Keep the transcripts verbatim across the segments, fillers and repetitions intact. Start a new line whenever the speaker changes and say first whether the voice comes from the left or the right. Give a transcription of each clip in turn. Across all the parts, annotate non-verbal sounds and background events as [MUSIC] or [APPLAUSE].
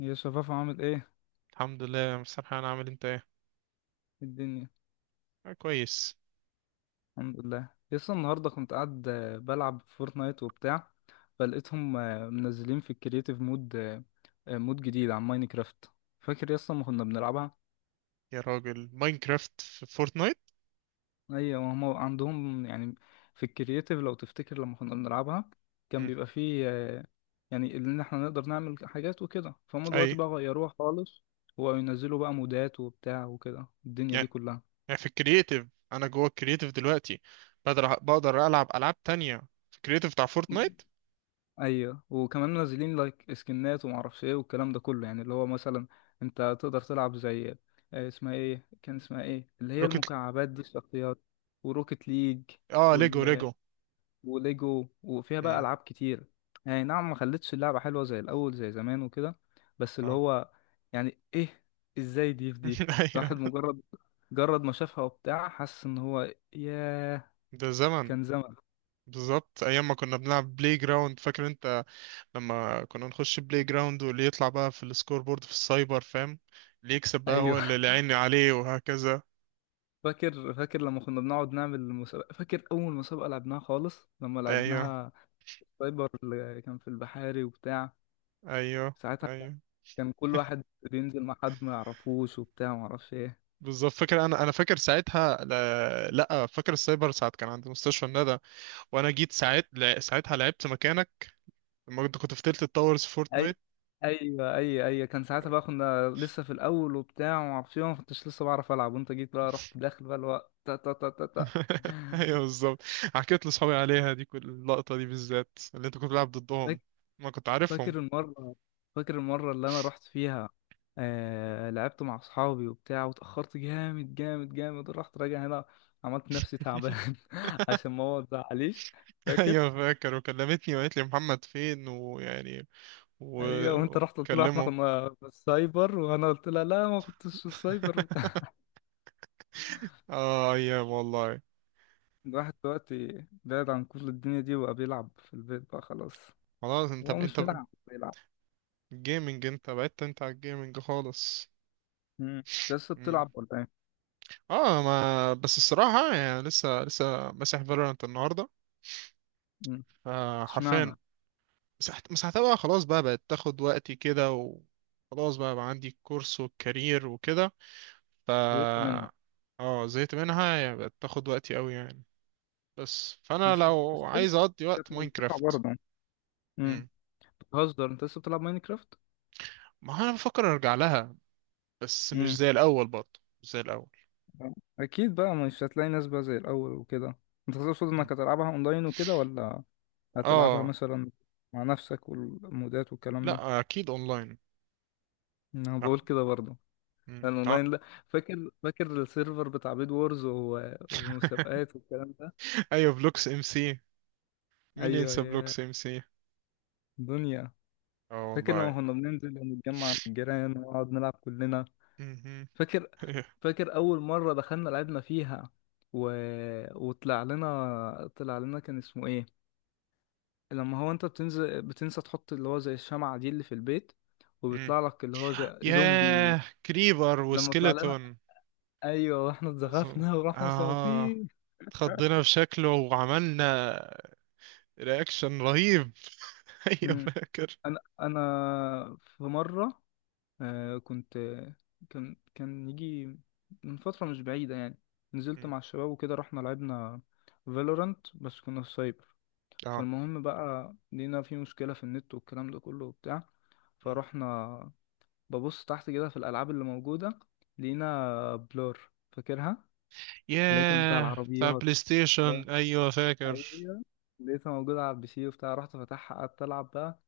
left: يا شفاف، عامل ايه؟ إيه
right: الحمد لله يا مستر حنان، عامل إيه؟ انت ايه
left: الدنيا؟
right: آه، كويس.
left: الحمد لله، لسه النهارده كنت قاعد آه، بلعب فورتنايت وبتاع. فلقيتهم آه، منزلين في الكرييتيف مود، آه، آه، مود جديد عن ماينكرافت. فاكر لسه ما كنا بنلعبها؟
right: يا راجل، ماينكرافت في فورتنايت.
left: ايوه، وهم عندهم يعني في الكرييتيف، لو تفتكر لما كنا بنلعبها كان
right: مم.
left: بيبقى فيه آه، يعني ان احنا نقدر نعمل حاجات وكده. فهم
right: اي.
left: دلوقتي بقى غيروها خالص، وينزلوا بقى مودات وبتاع وكده الدنيا دي
right: يعني
left: كلها.
right: يعني في الكرييتيف، انا جوه الكرييتيف دلوقتي. بقدر بقدر العب العاب تانية في الكرييتيف بتاع فورتنايت.
left: ايوه، وكمان منزلين لايك سكنات وما اعرفش ايه والكلام ده كله، يعني اللي هو مثلا انت تقدر تلعب زي، آه، اسمها ايه، كان اسمها ايه اللي هي
right: روكت.
left: المكعبات دي الشخصيات، وروكيت ليج
right: اه، ليجو
left: وال...
right: ليجو.
left: وليجو، وفيها بقى
right: مم.
left: العاب كتير. يعني نعم، ما خلتش اللعبه حلوه زي الاول زي زمان وكده. بس اللي
right: اه.
left: هو يعني ايه، ازاي دي في دي.
right: [LAUGHS] ايوه،
left: الواحد مجرد مجرد ما شافها وبتاع، حس ان هو ياه،
right: ده زمن.
left: كان زمن.
right: بالظبط، ايام ما كنا بنلعب بلاي جراوند، فاكر انت؟ لما كنا نخش بلاي جراوند واللي يطلع بقى في السكور بورد في السايبر، فاهم؟ اللي يكسب
left: [LAUGHS]
right: بقى هو اللي
left: ايوه.
right: اللي عيني عليه، وهكذا.
left: فاكر فاكر لما كنا بنقعد نعمل مسابقة. فاكر أول مسابقة لعبناها خالص لما
right: ايوه،
left: لعبناها، سايبر اللي كان في البحاري وبتاع.
right: ايوه،
left: ساعتها كان،
right: ايوه،
left: كان كل واحد بينزل مع حد ما يعرفوش وبتاع ما اعرفش ايه.
right: بالظبط، فاكر. انا انا فاكر ساعتها، لا, لا، فاكر السايبر ساعه كان عند مستشفى الندى، وانا جيت ساعت لا- ساعتها لعبت مكانك لما كنت كنت في تلت التاورز في
left: أي،
right: فورتنايت.
left: أيوة أيوة أيوة، كان ساعتها بقى كنا لسه في الأول وبتاع وما اعرفش ايه، ما كنتش لسه بعرف ألعب، وأنت جيت بقى رحت داخل بقى الوقت، تا تا تا تا
right: [LAUGHS] ايوه، بالظبط، حكيت لاصحابي عليها، دي كل اللقطه دي بالذات اللي انت كنت بتلعب
left: تا
right: ضدهم، ما كنت عارفهم.
left: فاكر المرة، فاكر المرة اللي أنا رحت فيها، آه... لعبت مع أصحابي وبتاع، وتأخرت جامد جامد جامد، ورحت راجع هنا، عملت نفسي تعبان [LAUGHS] عشان
right: [LAUGHS]
left: ماما متزعليش. فاكر؟
right: ايوه فاكر، وكلمتني وقالت لي محمد فين، ويعني
left: أيوة، وأنت رحت قلت لها إحنا
right: وكلمه.
left: كنا في السايبر، وأنا قلت لها لا ما كنتش في السايبر
right: [LAUGHS]
left: وبتاع.
right: اه، ايام والله.
left: [LAUGHS] الواحد دلوقتي بعيد عن كل الدنيا دي، وبقى بيلعب في البيت بقى خلاص.
right: خلاص انت
left: هو
right: ب...
left: مش
right: انت ب...
left: بيلعب بيلعب.
right: جيمنج، انت بعدت انت على الجيمنج خالص.
left: مم. أنت لسه بتلعب ولا إيه؟
right: اه، ما بس الصراحة يعني لسه لسه مسح فالورانت النهاردة.
left: مم. اشمعنى؟
right: فحرفيا مسحت مسحتها بقى، خلاص بقى بقت تاخد وقتي كده، وخلاص بقى, بقى عندي الكورس والكارير وكده. ف
left: زهقت منها.
right: اه، زهقت منها، يعني بقت تاخد وقتي قوي يعني. بس فانا
left: بس
right: لو
left: بس
right: عايز اقضي
left: كانت
right: وقت،
left: ممتعة
right: ماينكرافت.
left: برضه. مم.
right: مم.
left: بتهزر؟ انت لسه بتلعب ماينكرافت؟
right: ما هو انا بفكر ارجع لها، بس مش
left: امم.
right: زي الاول برضه، مش زي الاول.
left: اكيد بقى مش هتلاقي ناس بقى زي الاول وكده. انت تقصد
right: مم.
left: انك هتلعبها اونلاين وكده، ولا هتلعبها
right: اه،
left: مثلا مع نفسك والمودات والكلام ده؟
right: لا اكيد اونلاين.
left: انا
right: آه.
left: بقول كده برضه،
right: مم.
left: لان
right: آه.
left: اونلاين لا. فاكر فاكر السيرفر بتاع بيد وورز و-
right: [LAUGHS]
left: والمسابقات والكلام ده.
right: ايوه، بلوكس ام سي. مين
left: ايوه
right: ينسى بلوك
left: يا
right: سي سي؟
left: دنيا.
right: اه
left: فاكر لما
right: والله.
left: كنا بننزل ونتجمع عند الجيران ونقعد نلعب كلنا؟
right: مهم.
left: فاكر؟
right: [LAUGHS]
left: فاكر اول مره دخلنا لعبنا فيها، و... وطلع لنا، طلع لنا كان اسمه ايه، لما هو انت بتنزل بتنسى تحط اللي هو زي الشمعة دي اللي في البيت،
right: مم.
left: وبيطلع لك اللي هو زي زومبي.
right: ياه، كريبر
left: لما طلع لنا،
right: وسكيلتون.
left: ايوه، واحنا
right: مظبوط.
left: اتزغفنا ورحنا
right: اه،
left: مساطين.
right: اتخضينا في شكله وعملنا رياكشن رهيب. [LAUGHS] ايوه
left: مم.
right: فاكر.
left: انا انا في مرة آه،
right: مم.
left: كنت، كان كان يجي من فترة مش بعيدة يعني، نزلت
right: مم.
left: مع الشباب وكده، رحنا لعبنا فالورانت، بس كنا في سايبر.
right: اه.
left: فالمهم بقى لقينا في مشكلة في النت والكلام ده كله وبتاع،
right: مم.
left: فرحنا ببص تحت كده في الألعاب اللي موجودة، لقينا بلور، فاكرها؟ اللي هي كانت بتاع
right: ياه، بتاع
left: العربيات.
right: بلاي ستيشن،
left: لا،
right: ايوه فاكر.
left: أيوه. لقيتها موجودة على البي سي وبتاع، رحت فتحها قعدت ألعب بقى.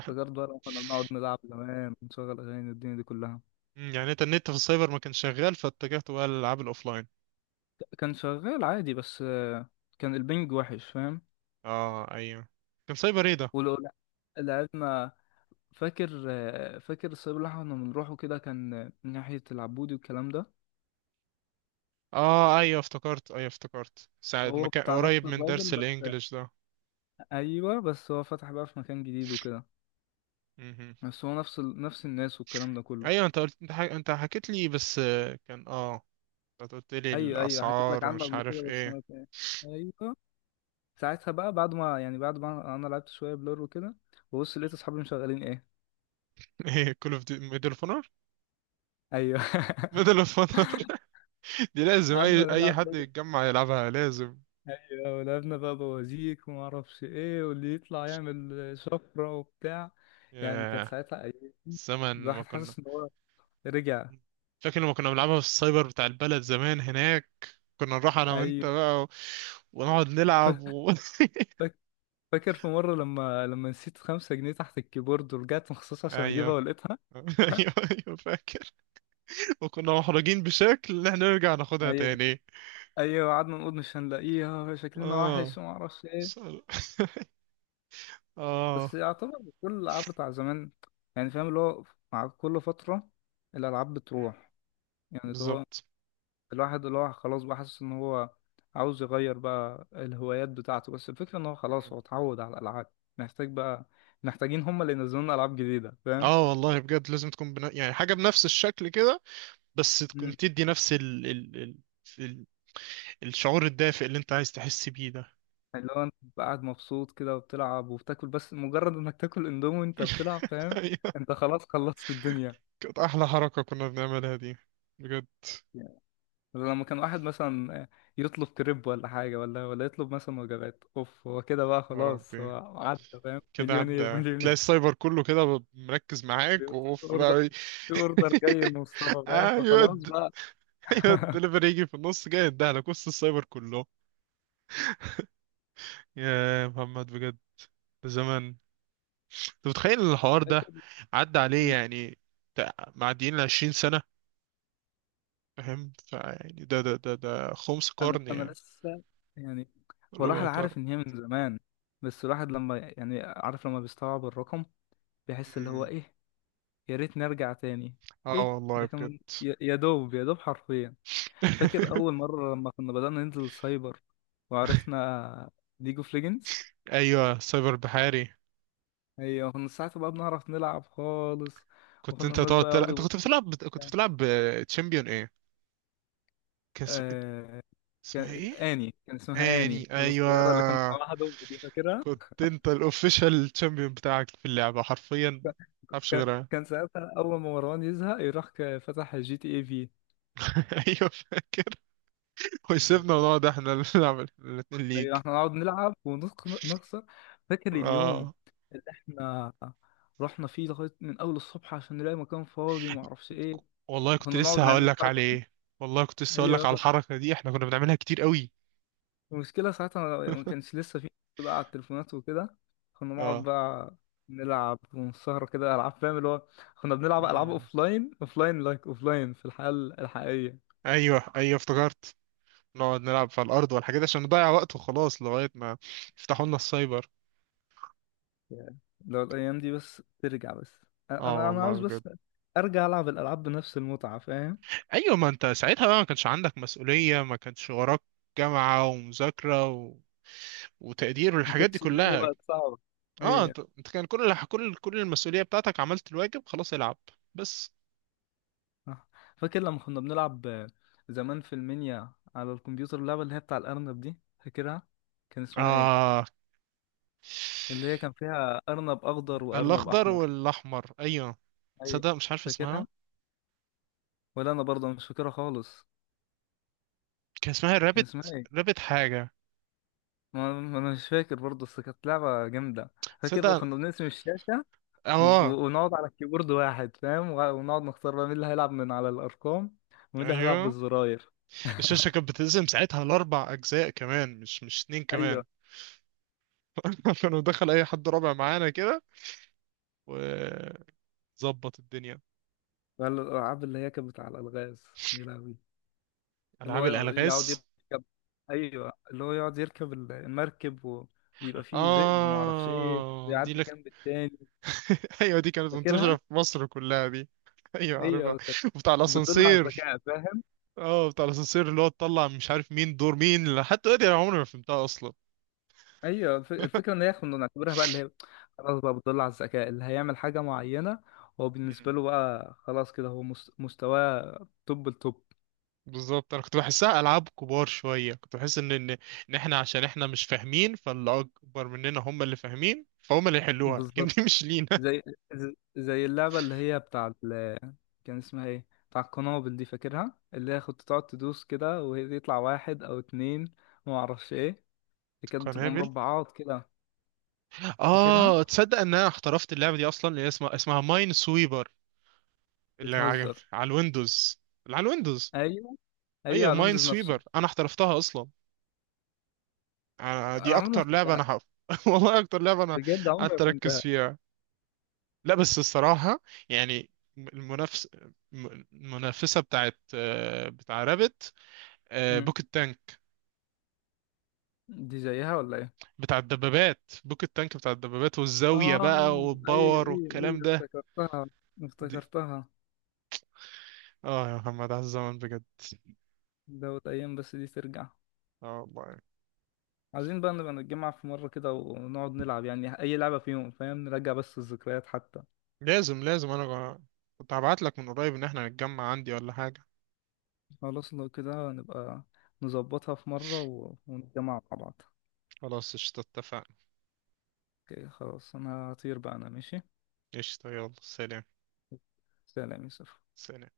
left: افتكرت بقى لما كنا بنقعد نلعب زمان ونشغل أغاني والدنيا دي كلها.
right: مم. يعني انت النت في السايبر ما كانش شغال، فاتجهت بقى للالعاب الاوفلاين.
left: كان شغال عادي، بس آه، كان البنج وحش، فاهم؟
right: اه ايوه. كان سايبر ايه ده؟
left: ولو لعبنا. فاكر آه، فاكر السايب اللي احنا كنا بنروحه كده، كان آه، ناحية العبودي والكلام ده.
right: اه ايوه، افتكرت. ايوه افتكرت ساعة ما
left: هو
right: كان
left: بتاع نفس
right: قريب من
left: الراجل،
right: درس
left: بس
right: الانجليش ده.
left: ايوه بس هو فتح بقى في مكان جديد وكده.
right: مهم.
left: بس هو نفس ال... نفس الناس والكلام ده كله.
right: ايوه، انت قلت انت, حك... انت حكيت لي بس. آه، كان اه انت قلت لي
left: ايوه ايوه، حكيت لك
right: الاسعار
left: عنه
right: ومش
left: قبل
right: عارف
left: كده، بس
right: ايه.
left: انا فاهم. ايوه، ساعتها بقى بعد ما يعني، بعد ما انا لعبت شويه بلور وكده، ببص لقيت اصحابي مشغلين ايه.
right: [LAUGHS] ايه كل اوف دي، ميدل اوف اونر،
left: ايوه. [LAUGHS]
right: ميدل اوف اونر. [LAUGHS] دي لازم
left: قعدنا
right: اي اي
left: نلعب
right: حد
left: لول.
right: يتجمع يلعبها، لازم.
left: ايوه، ولعبنا بقى بوازيك وما اعرفش ايه، واللي يطلع يعمل شفره وبتاع. يعني كانت
right: ياه،
left: ساعتها ايام،
right: الزمن. ما
left: الواحد
right: كنا
left: حاسس ان هو رجع.
right: فاكر لما كنا بنلعبها في السايبر بتاع البلد زمان هناك، كنا نروح انا وانت
left: ايوه.
right: بقى و... ونقعد
left: ف-
right: نلعب و... [LAUGHS]
left: فاك- فاكر في مره، لما لما نسيت خمسة جنيه تحت الكيبورد، ورجعت مخصوص عشان اجيبها
right: ايوه.
left: ولقيتها.
right: [LAUGHS]
left: [LAUGHS]
right: ايوه، ايوه فاكر. وكنا محرجين بشكل ان احنا نرجع ناخدها
left: ايوه
right: تاني.
left: ايوه، قعدنا نقول مش هنلاقيها، شكلنا
right: اه.
left: وحش وما اعرفش ايه.
right: [LAUGHS] اه،
left: بس يعتبر كل الالعاب بتاع زمان، يعني فاهم اللي هو، مع كل فتره الالعاب بتروح. يعني اللي هو
right: بالظبط.
left: الواحد اللي هو خلاص بقى حاسس ان هو عاوز يغير بقى الهوايات بتاعته، بس الفكره ان هو خلاص
right: مم.
left: هو اتعود على الالعاب. محتاج بقى، محتاجين هم اللي ينزلوا لنا العاب جديده، فاهم؟
right: اه والله بجد، لازم تكون بنا... يعني حاجة بنفس الشكل كده، بس تكون
left: مم.
right: تدي نفس ال... ال... ال... ال... الشعور الدافئ اللي انت عايز تحس بيه ده.
left: اللي هو انت بتبقى قاعد مبسوط كده وبتلعب وبتاكل، بس مجرد انك تاكل اندومي وانت بتلعب
right: [LAUGHS]
left: فاهم.
right: ايوه.
left: انت خلاص خلصت الدنيا.
right: كانت احلى حركة كنا بنعملها دي، بجد.
left: لما كان واحد مثلا يطلب كريب ولا حاجة ولا ولا يطلب مثلا وجبات اوف، هو كده بقى
right: يا
left: خلاص
right: ربي،
left: هو عدى فاهم،
right: كده
left: مليونير
right: عدى تلاقي
left: مليونير.
right: السايبر كله كده مركز
left: [LAUGHS]
right: معاك،
left: بيبص في
right: واوف
left: اوردر،
right: بقى. [LAUGHS]
left: في اوردر جاي لمصطفى فاهم،
right: ايوه
left: فخلاص
right: د-
left: بقى.
right: ايوه
left: [LAUGHS]
right: الدليفري، [LAUGHS] يجي في النص جاي يديها لك وسط السايبر كله. يا محمد، بجد، زمان. انت متخيل الحوار ده
left: فاكر.
right: عدى عليه؟
left: مم.
right: يعني تع- معديين ال عشرين سنة، فاهم؟ فيعني ده ده ده ده خمس
left: انا
right: قرن
left: انا
right: يعني.
left: لسه يعني، هو
right: ربع
left: الواحد
right: قرن.
left: عارف ان هي من زمان، بس الواحد لما يعني عارف، لما بيستوعب الرقم بيحس اللي هو
right: مم.
left: ايه. يا ريت نرجع تاني.
right: اه
left: ايه
right: والله
left: ده،
right: بجد.
left: كان يا يا دوب يا دوب حرفيا. فاكر اول
right: [LAUGHS]
left: مره لما كنا بدانا ننزل سايبر وعرفنا ليج اوف ليجندز.
right: ايوه، سايبر بحاري.
left: ايوه، كنا ساعتها بقى بنعرف نلعب خالص،
right: كنت
left: وكنا
right: انت
left: الناس
right: تقعد
left: بقى
right: تلعب،
left: يقعدوا
right: انت كنت
left: يبصوا
right: بتلعب بت- كنت
left: لنا.
right: بتلعب تشامبيون ايه؟ كان اس-
left: آه...
right: اسمها
left: كان،
right: ايه؟
left: اني كان اسمها اني
right: اني،
left: القصيره اللي كانت
right: ايوه.
left: معاها دب دي، فاكرها؟
right: كنت انت الاوفيشال تشامبيون بتاعك في اللعبة، حرفيا ما تعرفش
left: كان
right: غيرها.
left: كان ساعتها اول ما مروان يزهق يروح، ك- فتح جي تي اي في.
right: [LAUGHS] ايوه فاكر. ويسيبنا ونقعد احنا اللي نلعب الاتنين ليج.
left: ايوه، احنا نقعد نلعب ونخسر. فاكر اليوم
right: اه
left: اللي احنا رحنا فيه لغايه من اول الصبح عشان نلاقي مكان فاضي ما اعرفش ايه.
right: والله، كنت
left: كنا نقعد
right: لسه هقول
left: نعمل
right: لك
left: الحركة دي.
right: عليه. والله كنت لسه هقول
left: ايوه
right: لك على
left: والله.
right: الحركة دي، احنا كنا بنعملها كتير قوي.
left: المشكلة ساعتها ما كانش لسه في بقى على التليفونات وكده. كنا نقعد
right: اه.
left: بقى نلعب ونسهر كده ألعاب فاهم اللي هو، كنا بنلعب ألعاب
right: امم
left: أوفلاين، أوفلاين لايك أوفلاين في الحياة الحقيقية.
right: ايوه، ايوه افتكرت. نقعد نلعب في الارض والحاجات دي عشان نضيع وقت وخلاص، لغاية ما يفتحوا لنا السايبر.
left: يعني لو الأيام دي بس ترجع بس، أنا
right: اه
left: أنا أنا
right: والله
left: عاوز
right: بجد.
left: بس أرجع ألعب الألعاب بنفس المتعة فاهم.
right: ايوه، ما انت ساعتها بقى ما كانش عندك مسؤولية، ما كانش وراك جامعة ومذاكرة و... وتقدير
left: ما
right: والحاجات دي
left: كانتش الدنيا
right: كلها.
left: بقت صعبة.
right: اه،
left: أيوة.
right: انت انت كان كل الح- كل كل المسؤولية بتاعتك عملت الواجب، خلاص العب بس.
left: صح. فاكر لما كنا بنلعب آه، زمان في المنيا على الكمبيوتر اللعبة اللي هي بتاع الأرنب دي؟ فاكرها؟ كان اسمها إيه؟
right: اه،
left: اللي هي كان فيها أرنب أخضر وأرنب
right: الاخضر
left: أحمر.
right: والاحمر، ايوه.
left: ايوه.
right: تصدق مش عارف اسمها.
left: فاكرها؟ ولا أنا برضه مش فاكرها خالص.
right: كان اسمها
left: كان
right: رابت.
left: اسمها إيه؟
right: رابت حاجه.
left: ما ما أنا مش فاكر برضه، بس كانت لعبة جامدة. فاكر
right: تصدق.
left: كنا بنقسم الشاشة،
right: اه
left: و- ونقعد على الكيبورد واحد فاهم، وع- ونقعد نختار بقى مين اللي هيلعب من على الأرقام، ومين اللي هيلعب
right: ايوه،
left: بالزراير.
right: الشاشه كانت بتقسم ساعتها لاربع اجزاء كمان، مش مش اتنين
left: ايوه.
right: كمان. [LAUGHS] كانوا دخل اي حد رابع معانا كده، وظبط الدنيا.
left: ولا الألعاب اللي هي كانت بتاع الألغاز، يا لهوي. اللي
right: العاب
left: هو يقعد
right: الالغاز.
left: يركب، أيوه اللي هو يقعد يركب المركب، ويبقى فيه ذئب ومعرفش إيه
right: اه، دي
left: ويعدي
right: لك.
left: جنب التاني.
right: [LAUGHS] ايوه، دي كانت منتشره
left: فاكرها؟
right: في مصر كلها دي. [LAUGHS] ايوه عارفها.
left: ايوه كانت،
right: وبتاع
left: كانت بتدل على
right: الاسانسير.
left: الذكاء فاهم.
right: اه، بتاع الاسانسير اللي هو تطلع مش عارف مين دور مين، لحد دلوقتي انا عمري ما فهمتها اصلا.
left: ايوه، الف- الفكره ان هي كنا نعتبرها بقى اللي هي، خلاص بقى بتدل على الذكاء. اللي هيعمل حاجه معينه، هو
right: مم.
left: بالنسبه له بقى خلاص كده، هو مس- مستواه توب التوب.
right: بالظبط، انا كنت بحسها العاب كبار شويه، كنت بحس ان ان ان احنا عشان احنا مش فاهمين، فاللي اكبر مننا هم اللي فاهمين، فهم اللي يحلوها. [LAUGHS] لكن
left: بالظبط.
right: دي مش لينا.
left: زي زي اللعبه اللي هي بتاع ال... كان اسمها ايه بتاع القنابل دي؟ فاكرها؟ اللي هي كنت تقعد تدوس كده، وهي يطلع واحد او اتنين وما اعرفش ايه اللي،
right: [LAUGHS]
left: كانت بتبقى
right: قنابل.
left: مربعات كده. فاكرها؟
right: اه، تصدق ان انا احترفت اللعبه دي اصلا، اللي هي اسمها اسمها ماين سويبر، اللي على
left: بتهزر.
right: على الويندوز، اللي على الويندوز.
left: ايوه ايوه،
right: ايوه،
left: على
right: ماين
left: ويندوز نفسه.
right: سويبر انا احترفتها اصلا. آه،
left: انا
right: دي
left: عمري ما
right: اكتر لعبه
left: فهمتها.
right: انا حف... [LAUGHS] والله اكتر لعبه انا
left: بجد عمري
right: قعدت
left: ما
right: اركز
left: فهمتها.
right: فيها. لا بس الصراحة يعني، المنافس الم- المنافسة بتاعت آه، بتاع رابت،
left: مم.
right: بوكت تانك.
left: دي زيها ولا ايه؟
right: بتاع الدبابات، بوكت تانك، بتاع الدبابات والزاوية
left: اه
right: بقى
left: ايوه
right: والباور
left: ايوه ايوه،
right: والكلام ده.
left: افتكرتها،
right: دي.
left: افتكرتها.
right: اه يا محمد، على الزمن بجد.
left: دوت ايام بس دي ترجع.
right: اه والله،
left: عايزين بقى نبقى نتجمع في مرة كده ونقعد نلعب يعني اي لعبة فيهم فاهم، نرجع بس الذكريات حتى.
right: لازم لازم. انا جا- كنت هبعت لك من قريب ان احنا نتجمع عندي ولا حاجة.
left: خلاص لو كده نبقى نظبطها في مرة و- ونتجمع مع بعض.
right: خلاص قشطة، اتفقنا.
left: اوكي خلاص، انا هطير بقى، انا ماشي.
right: قشطة، يلا سلام.
left: سلام يا يوسف.
right: سلام.